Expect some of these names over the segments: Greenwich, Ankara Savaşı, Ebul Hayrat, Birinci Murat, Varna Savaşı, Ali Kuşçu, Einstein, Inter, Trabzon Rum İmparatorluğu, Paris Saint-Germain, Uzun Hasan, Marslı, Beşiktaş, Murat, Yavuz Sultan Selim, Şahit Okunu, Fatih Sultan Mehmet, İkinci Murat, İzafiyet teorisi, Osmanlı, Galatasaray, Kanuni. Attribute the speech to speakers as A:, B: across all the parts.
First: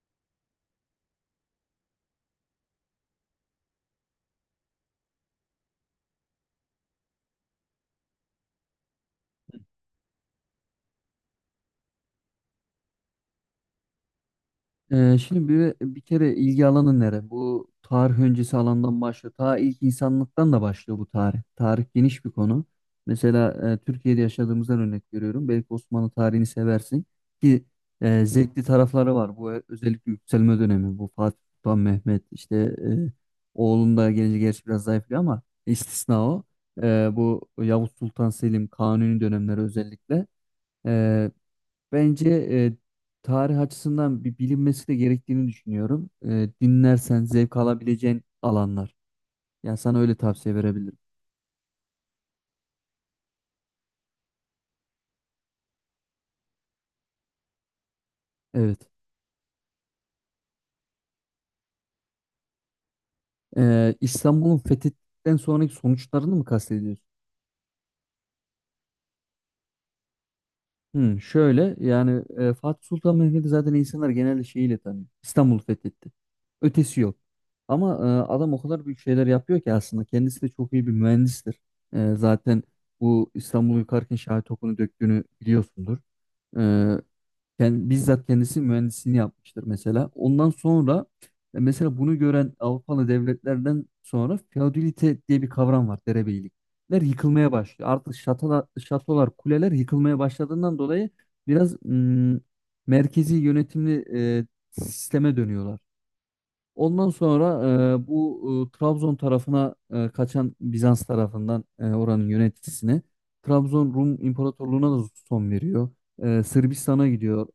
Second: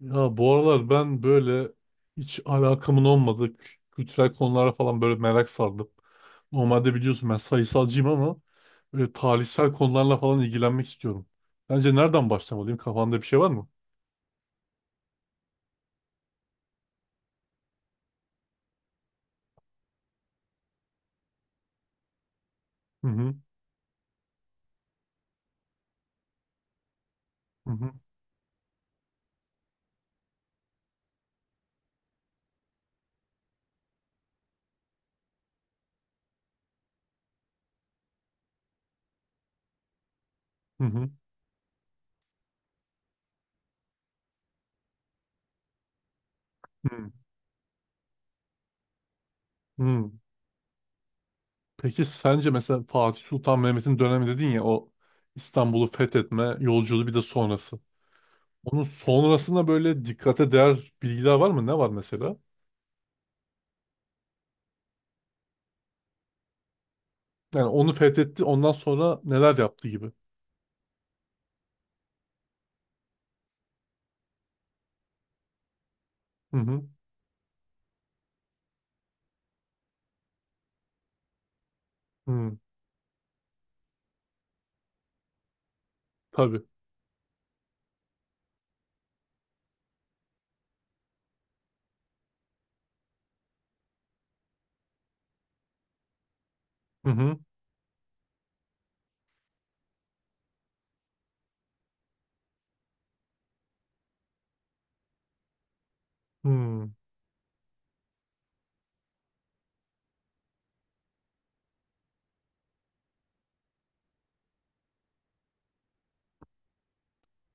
A: Ya bu aralar ben böyle hiç alakamın olmadığı kültürel konulara falan böyle merak sardım. Normalde biliyorsun ben sayısalcıyım ama böyle tarihsel konularla falan ilgilenmek istiyorum. Bence nereden başlamalıyım? Kafanda bir şey var mı?
B: Şimdi bir kere ilgi alanı nere? Bu tarih öncesi alandan başlıyor. Ta ilk insanlıktan da başlıyor bu tarih. Tarih geniş bir konu.
A: Hı hı
B: Mesela Türkiye'de yaşadığımızdan örnek veriyorum. Belki Osmanlı tarihini seversin ki
A: hı hı
B: zevkli tarafları var. Bu özellikle yükselme dönemi. Bu Fatih Sultan Mehmet işte oğlun da gelince gerçi biraz zayıflıyor ama istisna o. Bu Yavuz Sultan Selim Kanuni dönemleri özellikle.
A: hı hı
B: Bence tarih açısından bir bilinmesi de gerektiğini düşünüyorum. E,
A: hı.
B: dinlersen zevk alabileceğin alanlar. Yani sana
A: Hı.
B: öyle tavsiye verebilirim.
A: Peki sence mesela Fatih Sultan Mehmet'in dönemi dedin ya o İstanbul'u fethetme yolculuğu bir de sonrası.
B: Evet.
A: Onun sonrasında böyle dikkate değer bilgiler var mı? Ne var mesela?
B: İstanbul'un fethinden sonraki sonuçlarını mı kastediyorsun?
A: Yani onu fethetti ondan sonra neler yaptı gibi.
B: Şöyle yani Fatih Sultan Mehmet'i zaten insanlar genelde şeyiyle tanıyor. İstanbul fethetti.
A: Hı hı.
B: Ötesi yok. Ama adam o kadar büyük şeyler yapıyor ki aslında kendisi de çok iyi bir mühendistir. E,
A: Hı.
B: zaten bu İstanbul'u yıkarken Şahit Okunu döktüğünü biliyorsundur. E,
A: Tabii.
B: bizzat kendisi mühendisliğini yapmıştır mesela. Ondan sonra mesela bunu gören Avrupalı devletlerden sonra feodalite diye bir kavram var, derebeylikler
A: Hı hı.
B: yıkılmaya başlıyor. Artık şatolar, şatolar, kuleler yıkılmaya başladığından dolayı biraz merkezi yönetimli e, sisteme dönüyorlar.
A: Hı.
B: Ondan sonra bu Trabzon tarafına kaçan Bizans tarafından oranın yöneticisine Trabzon Rum İmparatorluğu'na da son veriyor. Sırbistan'a gidiyor.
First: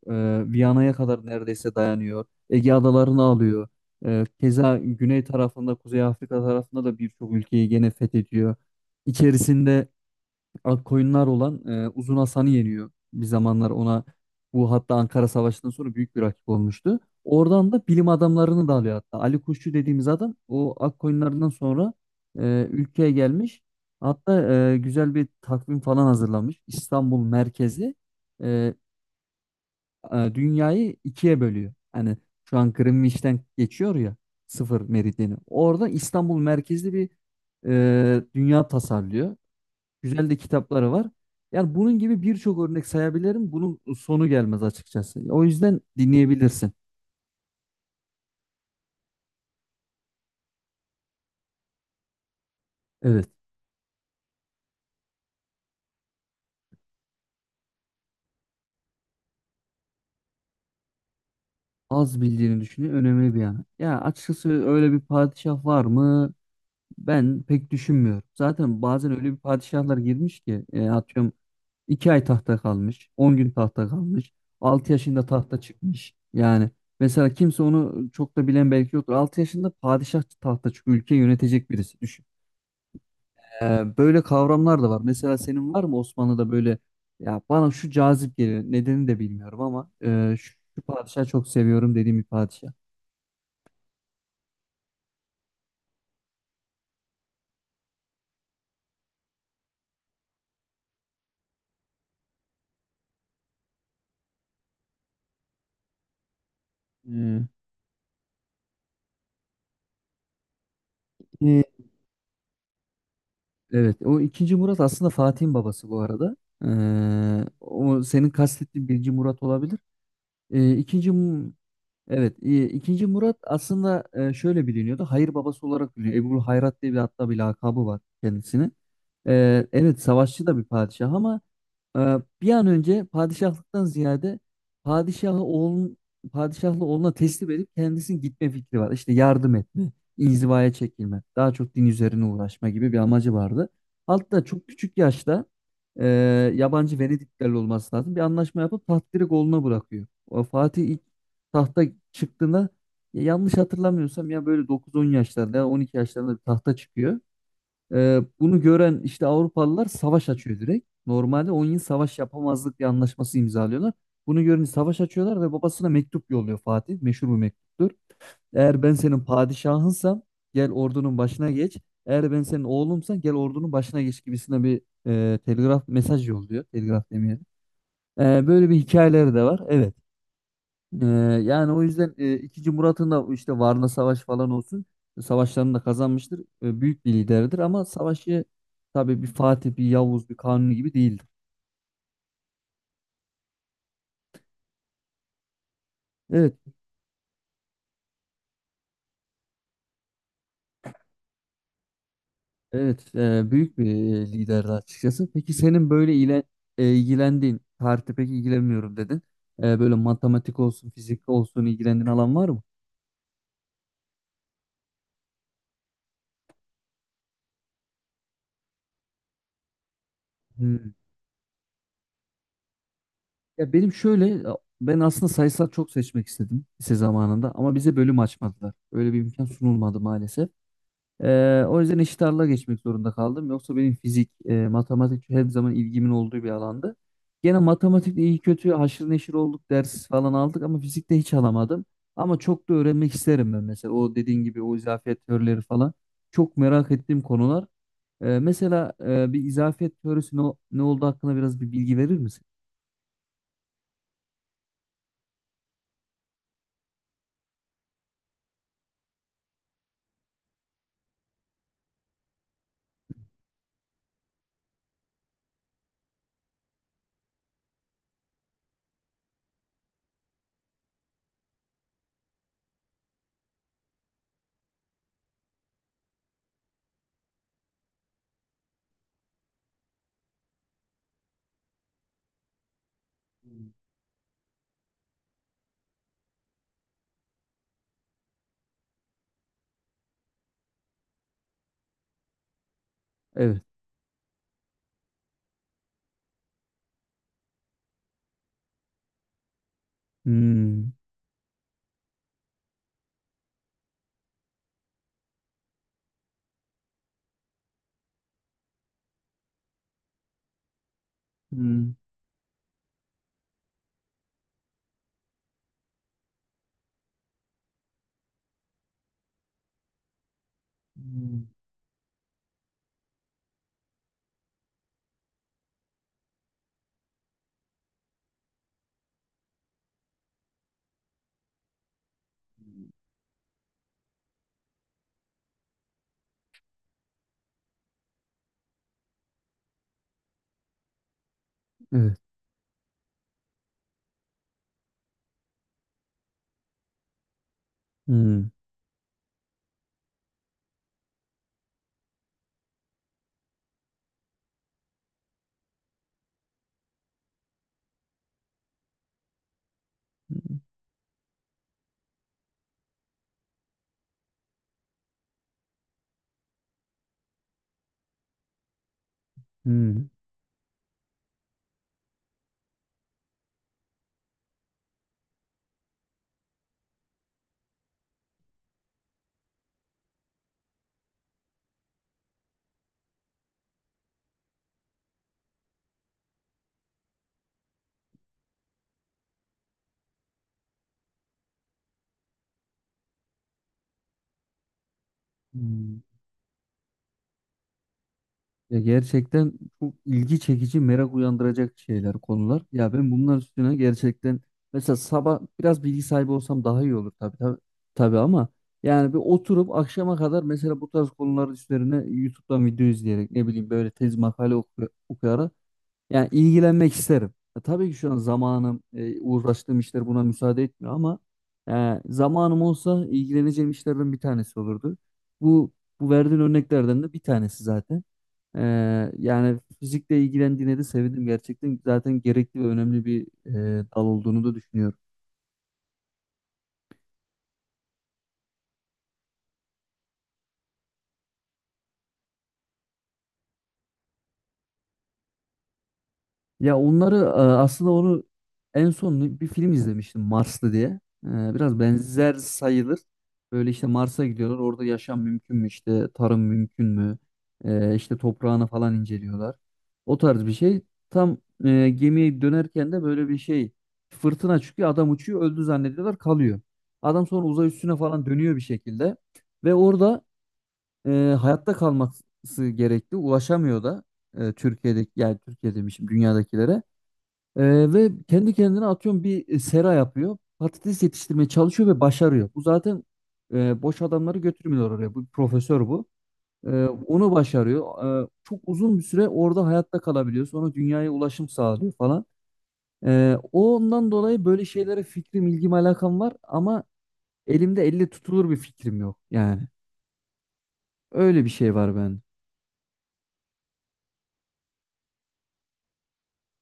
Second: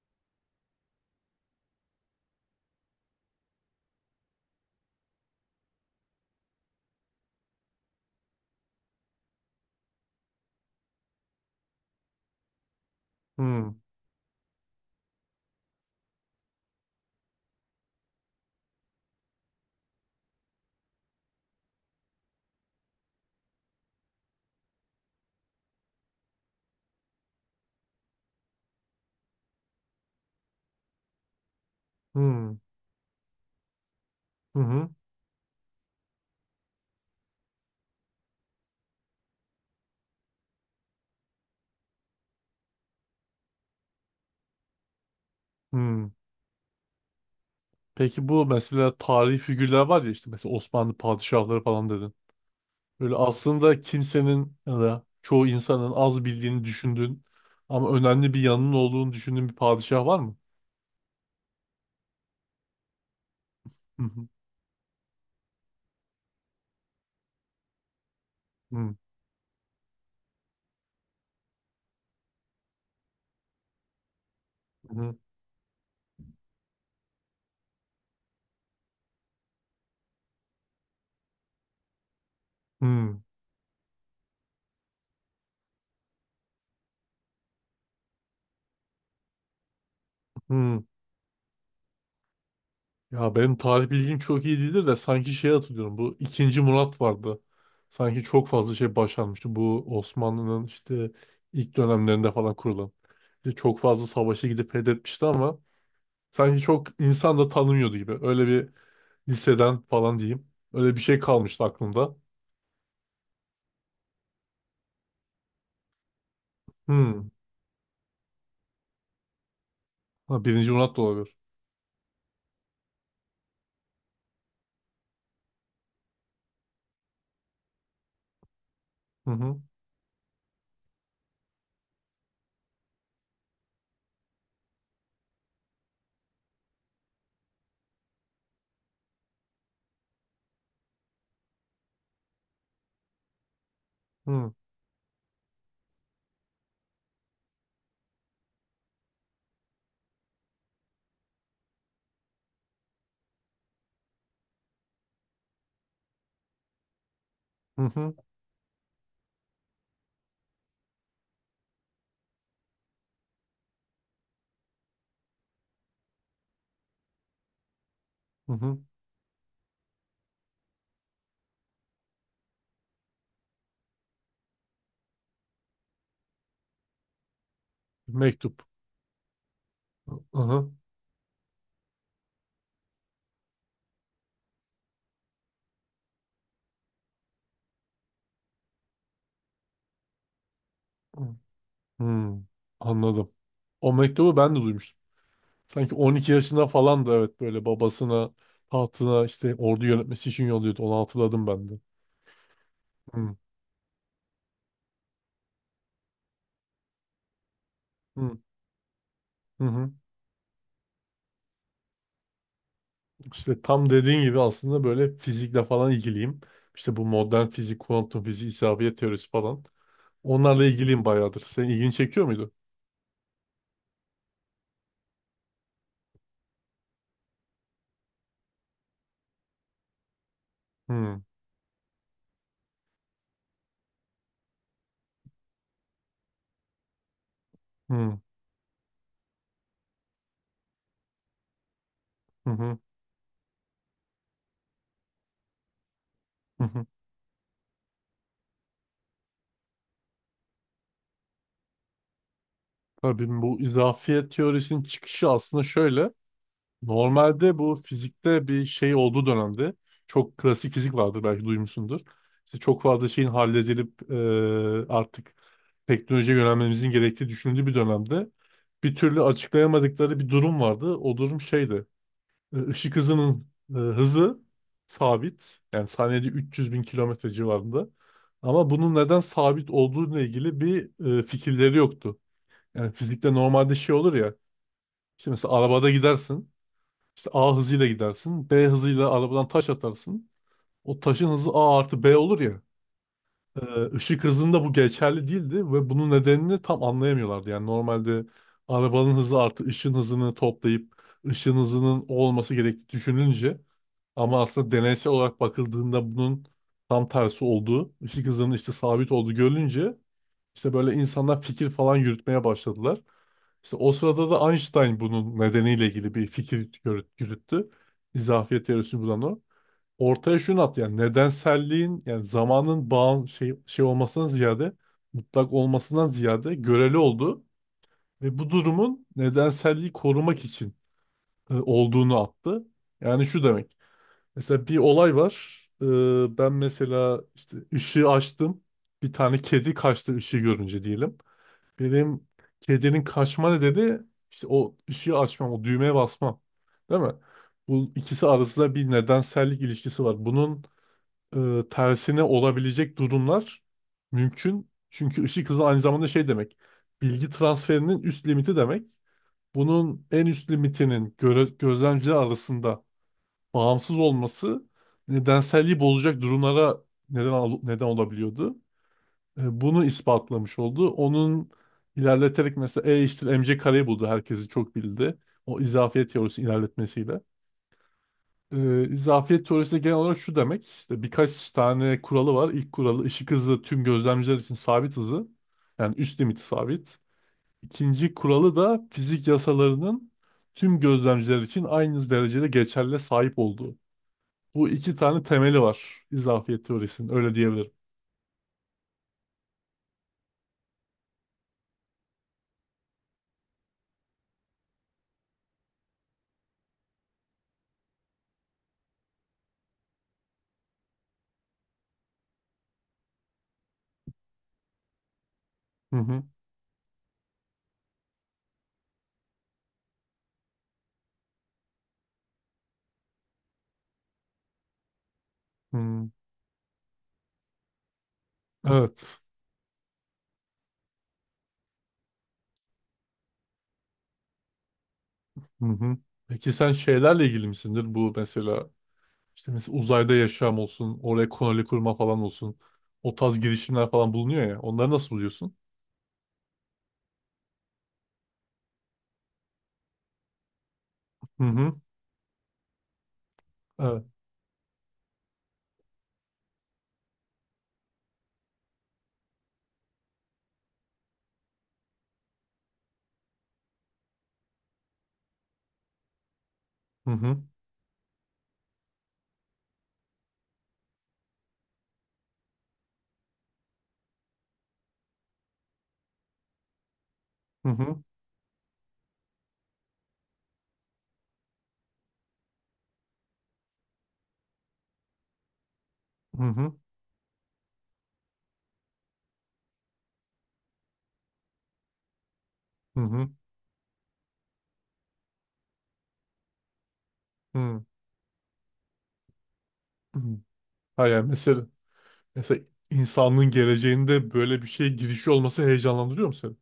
B: Viyana'ya kadar neredeyse dayanıyor. Ege adalarını alıyor. Keza güney tarafında, Kuzey Afrika tarafında da birçok ülkeyi gene fethediyor. İçerisinde ak koyunlar olan Uzun Hasan'ı yeniyor. Bir zamanlar
A: Hı.
B: ona bu, hatta Ankara Savaşı'ndan sonra büyük bir rakip olmuştu. Oradan da bilim adamlarını da alıyor hatta. Ali Kuşçu dediğimiz adam o ak koyunlarından sonra ülkeye gelmiş. Hatta güzel bir takvim falan hazırlamış. İstanbul merkezi e, dünyayı ikiye bölüyor. Hani
A: Hı.
B: şu an Greenwich'ten geçiyor ya
A: Hı
B: sıfır
A: hı.
B: meridyeni. Orada İstanbul merkezli bir dünya tasarlıyor. Güzel de kitapları var. Yani bunun gibi birçok örnek sayabilirim. Bunun sonu gelmez açıkçası. O yüzden
A: Hı.
B: dinleyebilirsin.
A: Peki bu mesela tarihi figürler var ya işte mesela Osmanlı padişahları falan dedin. Böyle
B: Evet.
A: aslında kimsenin ya da çoğu insanın az bildiğini düşündüğün ama önemli bir yanının olduğunu düşündüğün bir padişah var mı?
B: Az bildiğini düşünüyor. Önemli bir yana. Ya
A: Hı hı.
B: açıkçası öyle bir padişah var mı? Ben pek düşünmüyorum. Zaten
A: Hı
B: bazen öyle bir padişahlar girmiş ki atıyorum 2 ay tahta kalmış, 10 gün tahta kalmış, altı
A: hı.
B: yaşında tahta çıkmış. Yani mesela kimse onu çok da bilen belki yoktur. 6 yaşında padişah tahta çıkıyor. Ülke yönetecek birisi.
A: Hı
B: Böyle kavramlar da var. Mesela senin var mı Osmanlı'da böyle, ya bana şu cazip geliyor. Nedenini de bilmiyorum ama şu
A: hı.
B: padişahı çok seviyorum dediğim bir padişah.
A: Ya benim tarih bilgim çok iyi değildir de sanki şey hatırlıyorum. Bu ikinci Murat vardı. Sanki çok fazla şey başarmıştı. Bu Osmanlı'nın işte ilk dönemlerinde falan kurulan. İşte çok fazla savaşa gidip fethetmişti ama sanki çok insan da
B: Hmm.
A: tanımıyordu gibi. Öyle bir liseden falan diyeyim. Öyle bir şey
B: Ee,
A: kalmıştı aklımda.
B: Evet, o ikinci Murat aslında Fatih'in babası bu arada.
A: Hmm.
B: O senin kastettiğin birinci Murat olabilir.
A: Ha, birinci Murat da
B: İkinci
A: olabilir.
B: Evet, e, ikinci Murat aslında şöyle biliniyordu. Hayır babası olarak biliniyor. Ebul Hayrat diye hatta bir lakabı var kendisine.
A: Hı hı.
B: Evet, savaşçı da bir padişah ama e, bir an önce padişahlıktan ziyade padişahı oğlun padişahlı oğluna teslim edip kendisinin gitme fikri var. İşte yardım etme, inzivaya çekilme, daha çok din üzerine uğraşma gibi bir amacı vardı.
A: Hı
B: Hatta
A: hı.
B: çok küçük yaşta e, yabancı Venediklerle olması lazım. Bir anlaşma yapıp taht direkt oğluna bırakıyor. O Fatih tahta çıktığında ya yanlış hatırlamıyorsam ya böyle 9-10 yaşlarında ya 12 yaşlarında bir tahta çıkıyor.
A: Hı
B: Bunu gören işte Avrupalılar savaş açıyor direkt. Normalde 10 yıl savaş yapamazlık bir anlaşması imzalıyorlar. Bunu görünce savaş açıyorlar ve babasına mektup yolluyor Fatih. Meşhur bir mektuptur.
A: hı. Hı.
B: Eğer ben senin padişahınsam gel ordunun başına geç. Eğer ben senin oğlumsan gel ordunun başına geç gibisine bir telgraf mesaj yolluyor. Telgraf demeyelim. Ee,
A: Mektup.
B: böyle bir hikayeleri de var. Evet.
A: Hı hı.
B: Ee, yani o yüzden ikinci Murat'ın da işte Varna Savaşı falan olsun savaşlarını da kazanmıştır. Büyük bir liderdir ama savaşı tabii bir Fatih, bir Yavuz, bir Kanuni gibi değildir.
A: Hı. Anladım. O mektubu ben de duymuştum. Sanki 12
B: Evet,
A: yaşında falan da evet böyle babasına tahtına işte ordu yönetmesi için yolluyordu. Onu hatırladım ben de.
B: evet
A: Hı,
B: büyük bir liderdi açıkçası. Peki senin böyle ilgilendiğin, tarihte pek
A: hı,
B: ilgilenmiyorum dedin.
A: hı,
B: E,
A: hı.
B: böyle matematik olsun, fizik olsun ilgilendiğin alan var mı?
A: İşte tam dediğin gibi aslında böyle fizikle falan ilgiliyim. İşte bu modern fizik, kuantum fiziği, isabet teorisi falan. Onlarla
B: Hmm.
A: ilgiliyim bayağıdır. Senin ilgini çekiyor muydu?
B: Ya benim şöyle ben aslında sayısal çok seçmek istedim lise zamanında ama bize bölüm açmadılar. Öyle bir imkan sunulmadı maalesef.
A: Hı,
B: O yüzden eşit ağırlığa geçmek zorunda kaldım. Yoksa benim fizik, matematik her zaman ilgimin olduğu bir alandı. Gene
A: hı,
B: matematikte iyi kötü haşır neşir olduk, ders falan aldık ama fizikte hiç alamadım. Ama
A: hı,
B: çok da
A: hı,
B: öğrenmek isterim ben mesela. O dediğin gibi o izafiyet teorileri falan. Çok
A: hı. Hı.
B: merak ettiğim konular. Mesela bir izafiyet teorisi ne olduğu hakkında biraz bir bilgi verir misin?
A: Tabii bu izafiyet teorisinin çıkışı aslında şöyle. Normalde bu fizikte bir şey olduğu dönemde çok klasik fizik vardır belki duymuşsundur. İşte çok fazla şeyin halledilip artık teknolojiye yönelmemizin gerektiği düşünüldüğü bir dönemde bir türlü açıklayamadıkları bir durum vardı. O durum şeydi. Işık hızının hızı sabit. Yani saniyede 300 bin kilometre civarında. Ama bunun neden sabit olduğuyla ilgili bir fikirleri yoktu. Yani fizikte normalde şey olur ya. İşte mesela arabada gidersin. İşte A hızıyla gidersin. B hızıyla arabadan taş atarsın. O taşın hızı A artı B olur ya.
B: Evet.
A: Ee, ışık hızında bu geçerli değildi ve bunun nedenini tam anlayamıyorlardı. Yani normalde arabanın hızı artı ışın hızını toplayıp
B: Hmm.
A: ışın hızının o olması gerektiği düşünülünce ama aslında deneysel olarak bakıldığında bunun tam tersi olduğu, ışık hızının işte sabit olduğu görülünce işte böyle insanlar fikir
B: Hmm.
A: falan yürütmeye başladılar. İşte o sırada da Einstein bunun nedeniyle ilgili bir fikir yürüttü. İzafiyet teorisini bulan o. Ortaya şunu attı yani
B: Hmm.
A: nedenselliğin yani zamanın şey olmasından ziyade mutlak olmasından ziyade göreli oldu ve bu durumun nedenselliği korumak için olduğunu attı. Yani şu demek. Mesela bir olay var. Ben mesela işte ışığı açtım. Bir tane kedi kaçtı ışığı görünce diyelim.
B: Evet.
A: Benim kedinin kaçma nedeni işte o ışığı açmam, o düğmeye basmam. Değil mi? Bu ikisi
B: Hmm.
A: arasında bir nedensellik ilişkisi var. Bunun tersine olabilecek durumlar mümkün. Çünkü ışık hızı aynı zamanda şey demek. Bilgi transferinin üst limiti demek. Bunun en üst limitinin gözlemciler arasında bağımsız olması nedenselliği bozacak durumlara neden olabiliyordu. Bunu
B: Hmm.
A: ispatlamış oldu. Onun ilerleterek mesela E eşittir mc kareyi buldu. Herkesi çok bildi. O izafiyet teorisi ilerletmesiyle. E, izafiyet teorisi de genel olarak şu demek. İşte birkaç tane kuralı var. İlk kuralı ışık hızı tüm gözlemciler için sabit hızı. Yani üst limiti sabit. İkinci kuralı da fizik yasalarının tüm gözlemciler için aynı derecede geçerli sahip olduğu. Bu iki tane temeli
B: Hmm.
A: var izafiyet teorisinin. Öyle diyebilirim.
B: Ya gerçekten çok ilgi çekici, merak uyandıracak şeyler, konular. Ya ben bunlar üstüne gerçekten mesela sabah biraz bilgi sahibi olsam daha iyi olur, tabii tabii, tabii ama yani bir oturup akşama kadar mesela bu tarz konular üzerine YouTube'dan video izleyerek ne bileyim böyle tez makale okuyarak
A: Hı hı.
B: yani ilgilenmek isterim. Ya tabii ki şu an zamanım, uğraştığım işler buna müsaade etmiyor ama zamanım olsa ilgileneceğim işlerden bir tanesi olurdu. Bu
A: Hı.
B: bu verdiğin örneklerden de bir tanesi zaten. Ee,
A: Evet.
B: yani fizikle ilgilendiğine de sevindim gerçekten. Zaten gerekli ve önemli bir dal olduğunu da düşünüyorum.
A: Hı hı. Peki sen şeylerle ilgili misindir? Bu mesela işte mesela uzayda yaşam olsun, oraya koloni kurma falan olsun. O tarz girişimler falan bulunuyor ya. Onları nasıl buluyorsun?
B: Ya onları aslında onu en son bir film izlemiştim Marslı diye. E,
A: Hı hı.
B: Biraz benzer sayılır. Böyle işte
A: Evet.
B: Mars'a gidiyorlar. Orada yaşam mümkün mü, işte tarım mümkün mü? İşte toprağını falan inceliyorlar. O tarz bir şey. Tam gemiye dönerken de böyle bir şey, fırtına çıkıyor. Adam uçuyor, öldü zannediyorlar kalıyor.
A: Hı
B: Adam
A: hı.
B: sonra uzay üstüne falan dönüyor bir şekilde. Ve orada e, hayatta kalması gerekli. Ulaşamıyor da Türkiye'deki, yani Türkiye demişim, dünyadakilere.
A: Hı
B: Ee,
A: hı.
B: ve kendi kendine atıyorum bir sera yapıyor. Patates yetiştirmeye çalışıyor ve başarıyor. Bu zaten boş adamları götürmüyor oraya. Bu bir profesör bu.
A: Hı hı.
B: Onu başarıyor. Çok uzun bir süre orada hayatta kalabiliyor. Sonra dünyaya ulaşım sağlıyor falan.
A: Hı hı.
B: Ondan dolayı böyle şeylere fikrim, ilgim, alakam var ama
A: Hı
B: elimde elle tutulur bir fikrim yok. Yani
A: hı. Ha yani
B: öyle bir
A: mesela
B: şey var bende.
A: mesela insanlığın geleceğinde böyle bir şeye girişi olması heyecanlandırıyor mu seni?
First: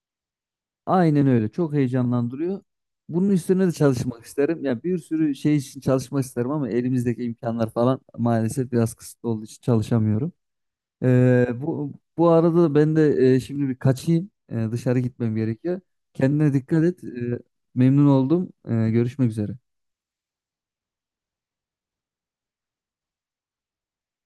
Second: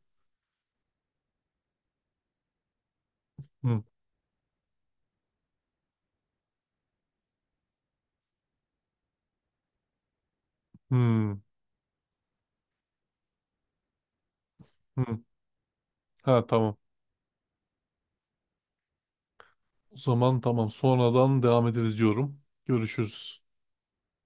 B: Aynen öyle. Çok heyecanlandırıyor. Bunun üstüne de
A: Hı.
B: çalışmak isterim. Ya bir sürü şey için çalışmak isterim ama elimizdeki imkanlar falan maalesef biraz kısıtlı olduğu için çalışamıyorum.
A: Hı.
B: Bu arada da ben de şimdi bir kaçayım. Dışarı
A: Hı.
B: gitmem gerekiyor.
A: Ha
B: Kendine
A: tamam.
B: dikkat et. Memnun oldum. Görüşmek üzere.
A: O zaman tamam. Sonradan devam ederiz diyorum. Görüşürüz.